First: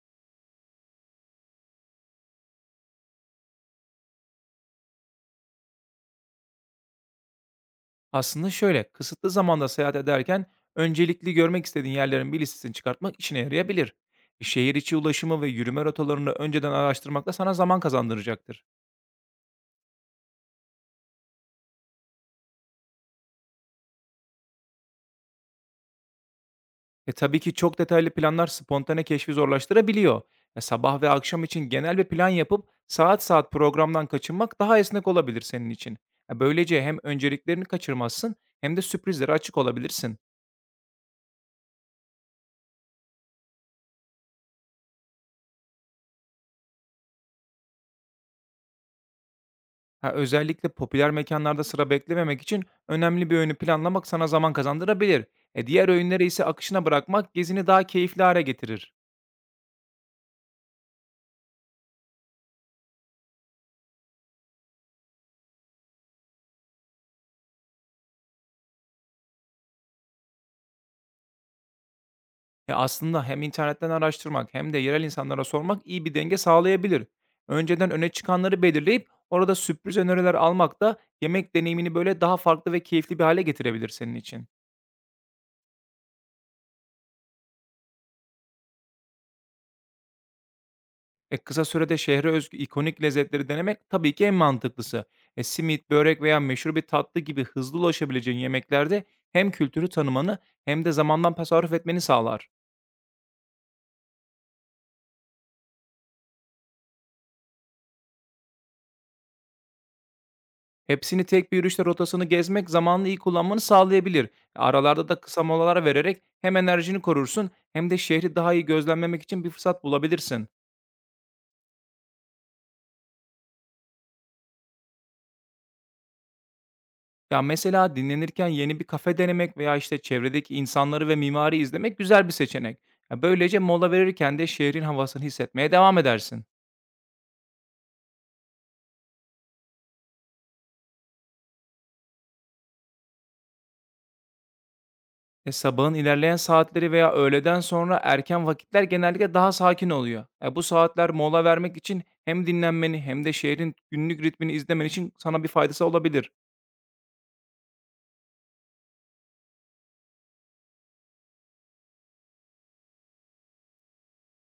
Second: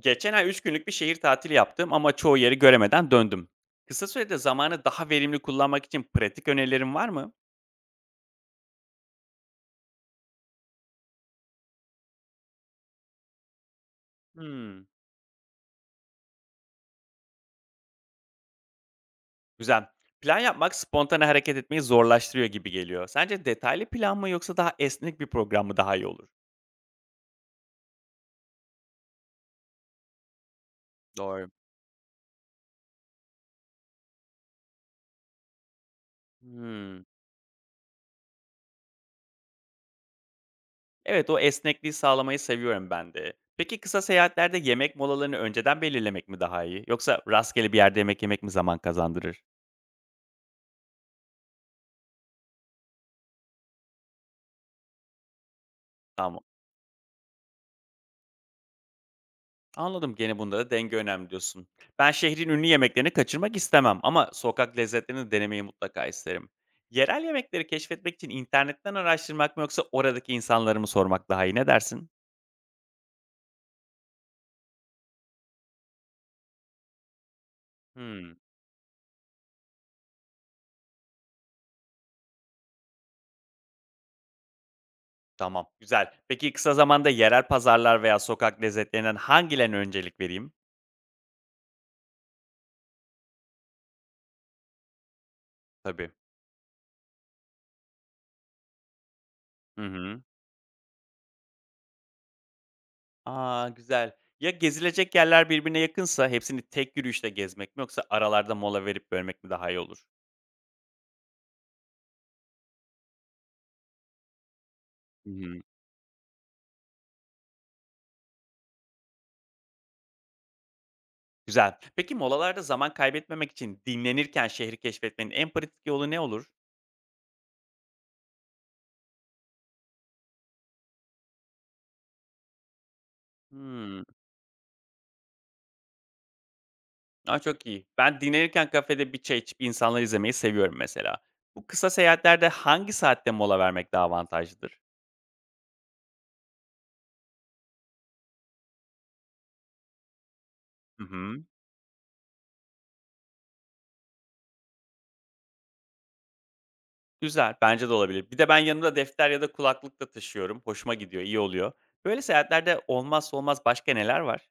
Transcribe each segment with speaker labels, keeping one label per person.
Speaker 1: Geçen ay 3 günlük bir şehir tatili yaptım ama çoğu yeri göremeden döndüm. Kısa sürede zamanı daha verimli kullanmak için pratik önerilerin var mı?
Speaker 2: Aslında şöyle, kısıtlı zamanda seyahat ederken öncelikli görmek istediğin yerlerin bir listesini çıkartmak işine yarayabilir. Şehir
Speaker 1: Hmm,
Speaker 2: içi ulaşımı ve yürüme rotalarını önceden araştırmak da sana zaman kazandıracaktır.
Speaker 1: güzel. Plan yapmak spontane hareket etmeyi zorlaştırıyor gibi geliyor. Sence detaylı plan mı yoksa daha esnek bir program mı daha iyi olur?
Speaker 2: Tabii ki çok detaylı planlar spontane keşfi zorlaştırabiliyor. Sabah ve akşam
Speaker 1: Doğru.
Speaker 2: için genel bir plan yapıp saat saat programdan kaçınmak daha esnek olabilir senin için. Böylece hem
Speaker 1: Hmm,
Speaker 2: önceliklerini kaçırmazsın hem de sürprizlere açık olabilirsin.
Speaker 1: evet o esnekliği sağlamayı seviyorum ben de. Peki kısa seyahatlerde yemek molalarını önceden belirlemek mi daha iyi? Yoksa rastgele bir yerde yemek yemek mi zaman kazandırır?
Speaker 2: Ha, özellikle popüler mekânlarda sıra beklememek için önemli bir öğünü planlamak sana zaman kazandırabilir. Diğer öğünleri
Speaker 1: Tamam.
Speaker 2: ise akışına bırakmak gezini daha keyifli hale getirir.
Speaker 1: Anladım. Gene bunda da denge önemli diyorsun. Ben şehrin ünlü yemeklerini kaçırmak istemem ama sokak lezzetlerini de denemeyi mutlaka isterim. Yerel yemekleri keşfetmek için internetten araştırmak mı yoksa oradaki insanları mı sormak daha iyi? Ne dersin?
Speaker 2: Aslında hem internetten araştırmak hem de yerel insanlara sormak iyi bir denge sağlayabilir. Önceden öne
Speaker 1: Hmm,
Speaker 2: çıkanları belirleyip orada sürpriz öneriler almak da yemek deneyimini böyle daha farklı ve keyifli bir hale getirebilir senin için.
Speaker 1: tamam. Güzel. Peki kısa zamanda yerel pazarlar veya sokak lezzetlerinden hangilerine öncelik vereyim?
Speaker 2: Kısa sürede şehre özgü ikonik lezzetleri denemek tabii ki en mantıklısı. Simit,
Speaker 1: Tabii.
Speaker 2: börek veya meşhur bir tatlı gibi hızlı ulaşabileceğin yemeklerde hem
Speaker 1: Hı
Speaker 2: kültürü
Speaker 1: hı.
Speaker 2: tanımanı hem de zamandan tasarruf etmeni sağlar.
Speaker 1: Aa, güzel. Ya gezilecek yerler birbirine yakınsa hepsini tek yürüyüşte gezmek mi yoksa aralarda mola verip bölmek mi daha iyi olur?
Speaker 2: Hepsini tek bir yürüyüşte rotasını gezmek zamanını iyi kullanmanı sağlayabilir. Aralarda da
Speaker 1: Hı
Speaker 2: kısa
Speaker 1: hı.
Speaker 2: molalar vererek hem enerjini korursun hem de şehri daha iyi gözlemlemek için bir fırsat bulabilirsin.
Speaker 1: Güzel. Peki molalarda zaman kaybetmemek için dinlenirken şehri keşfetmenin en pratik yolu ne olur?
Speaker 2: Ya, mesela dinlenirken yeni bir kafe denemek veya, işte, çevredeki insanları ve mimari izlemek güzel bir seçenek. Ya, böylece mola
Speaker 1: Hımm.
Speaker 2: verirken de şehrin havasını hissetmeye devam edersin.
Speaker 1: A, çok iyi. Ben dinlenirken kafede bir çay içip insanları izlemeyi seviyorum mesela. Bu kısa seyahatlerde hangi saatte mola vermek daha avantajlıdır?
Speaker 2: Sabahın ilerleyen saatleri veya öğleden sonra erken vakitler genellikle daha sakin oluyor. Bu
Speaker 1: Hı
Speaker 2: saatler
Speaker 1: hı.
Speaker 2: mola vermek için hem dinlenmeni hem de şehrin günlük ritmini izlemen için sana bir faydası olabilir.
Speaker 1: Güzel, bence de olabilir. Bir de ben yanımda defter ya da kulaklık da taşıyorum. Hoşuma gidiyor, iyi oluyor. Böyle seyahatlerde olmazsa olmaz başka neler var?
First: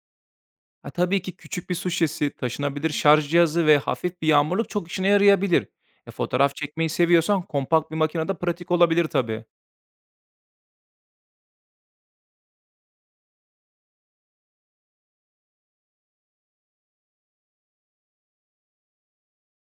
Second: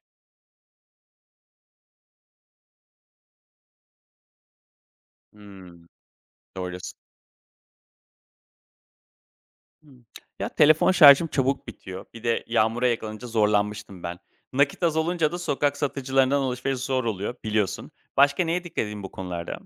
Speaker 2: Ha, tabii ki küçük bir su şişesi, taşınabilir şarj cihazı ve hafif bir yağmurluk çok işine yarayabilir.
Speaker 1: Hımm.
Speaker 2: Fotoğraf
Speaker 1: Doğru.
Speaker 2: çekmeyi seviyorsan kompakt bir makine de pratik olabilir tabii.
Speaker 1: Hımm. Ya, telefon şarjım çabuk bitiyor. Bir de yağmura yakalanınca zorlanmıştım ben. Nakit az olunca da sokak satıcılarından alışveriş zor oluyor, biliyorsun. Başka neye dikkat edeyim bu konularda?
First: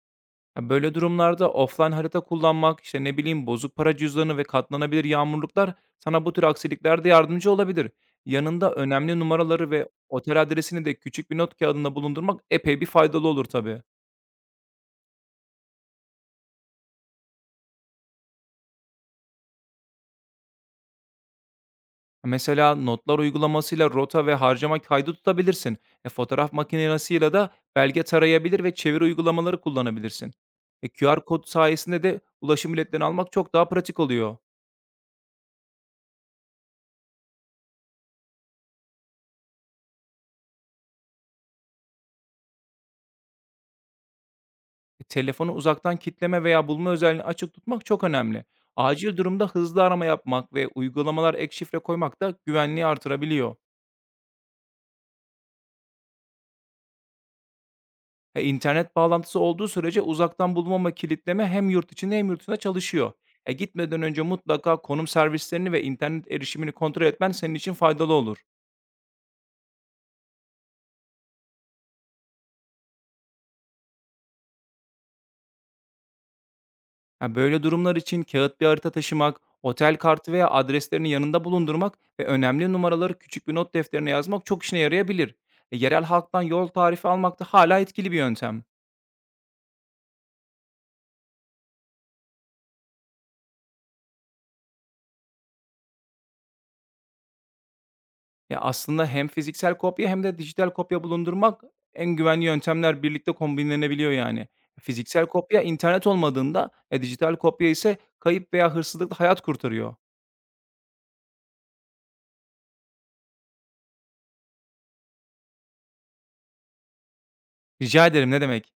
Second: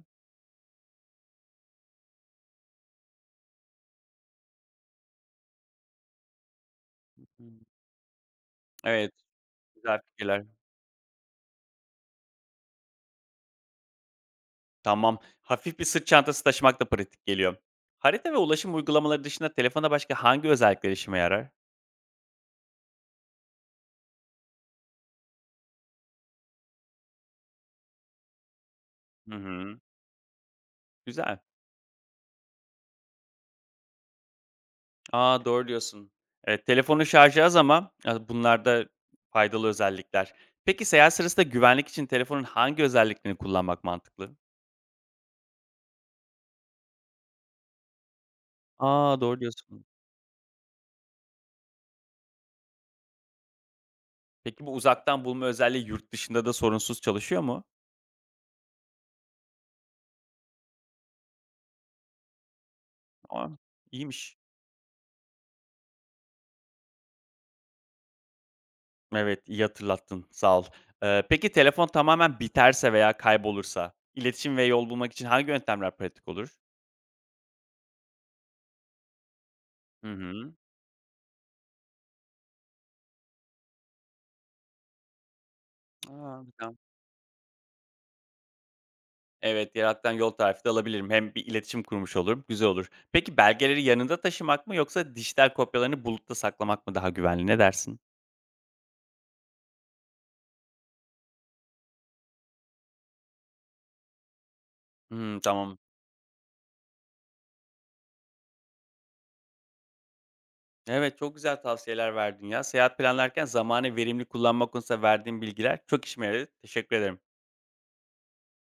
Speaker 2: Ya, böyle durumlarda offline harita kullanmak, işte, ne bileyim, bozuk para cüzdanı ve katlanabilir yağmurluklar sana bu tür aksiliklerde yardımcı
Speaker 1: Hımm.
Speaker 2: olabilir. Yanında
Speaker 1: Evet,
Speaker 2: önemli numaraları ve
Speaker 1: güzel
Speaker 2: otel
Speaker 1: fikirler.
Speaker 2: adresini de küçük bir not kağıdında bulundurmak epey bir faydalı olur tabii.
Speaker 1: Tamam. Hafif bir sırt çantası taşımak da pratik geliyor. Harita ve ulaşım uygulamaları dışında telefonda başka hangi özellikler işime yarar?
Speaker 2: Mesela notlar uygulamasıyla rota ve harcama kaydı tutabilirsin. Fotoğraf makinesiyle de belge tarayabilir ve çeviri
Speaker 1: Hı
Speaker 2: uygulamaları
Speaker 1: hı.
Speaker 2: kullanabilirsin. QR
Speaker 1: Güzel.
Speaker 2: kod sayesinde de ulaşım biletlerini almak çok daha pratik oluyor.
Speaker 1: A, doğru diyorsun. Evet, telefonun şarjı az ama, bunlar da faydalı özellikler. Peki seyahat sırasında güvenlik için telefonun hangi özelliklerini kullanmak mantıklı?
Speaker 2: Telefonu uzaktan kitleme veya bulma özelliğini açık tutmak çok önemli.
Speaker 1: A!
Speaker 2: Acil
Speaker 1: Doğru
Speaker 2: durumda hızlı
Speaker 1: diyorsun.
Speaker 2: arama yapmak ve uygulamalar ek şifre koymak da güvenliği artırabiliyor.
Speaker 1: Peki bu uzaktan bulma özelliği yurt dışında da sorunsuz çalışıyor mu?
Speaker 2: İnternet bağlantısı olduğu sürece uzaktan bulma ve kilitleme hem yurt içinde hem yurt dışında çalışıyor.
Speaker 1: A!
Speaker 2: Gitmeden önce
Speaker 1: İyiymiş.
Speaker 2: mutlaka konum servislerini ve internet erişimini kontrol etmen senin için faydalı olur.
Speaker 1: Evet, iyi hatırlattın. Sağ ol. Peki telefon tamamen biterse veya kaybolursa iletişim ve yol bulmak için hangi yöntemler pratik olur?
Speaker 2: Ya, böyle durumlar için kağıt bir harita taşımak, otel
Speaker 1: Hı
Speaker 2: kartı veya
Speaker 1: hı.
Speaker 2: adreslerini yanında bulundurmak ve önemli numaraları küçük bir not defterine yazmak çok işine yarayabilir. Yerel
Speaker 1: A!
Speaker 2: halktan yol
Speaker 1: Güzel.
Speaker 2: tarifi almak da hala etkili bir yöntem.
Speaker 1: Evet, yer alttan yol tarifi de alabilirim. Hem bir iletişim kurmuş olurum, güzel olur. Peki belgeleri yanında taşımak mı yoksa dijital kopyalarını bulutta saklamak mı daha güvenli? Ne dersin?
Speaker 2: Ya, aslında hem fiziksel kopya hem de dijital kopya bulundurmak en güvenli yöntemler birlikte kombinlenebiliyor yani. Fiziksel
Speaker 1: Hımm,
Speaker 2: kopya
Speaker 1: tamam.
Speaker 2: internet olmadığında, dijital kopya ise kayıp veya hırsızlıkla hayat kurtarıyor.
Speaker 1: Evet, çok güzel tavsiyeler verdin ya. Seyahat planlarken zamanı verimli kullanma konusunda verdiğin bilgiler çok işime yaradı. Teşekkür ederim.
Speaker 2: Rica ederim, ne demek.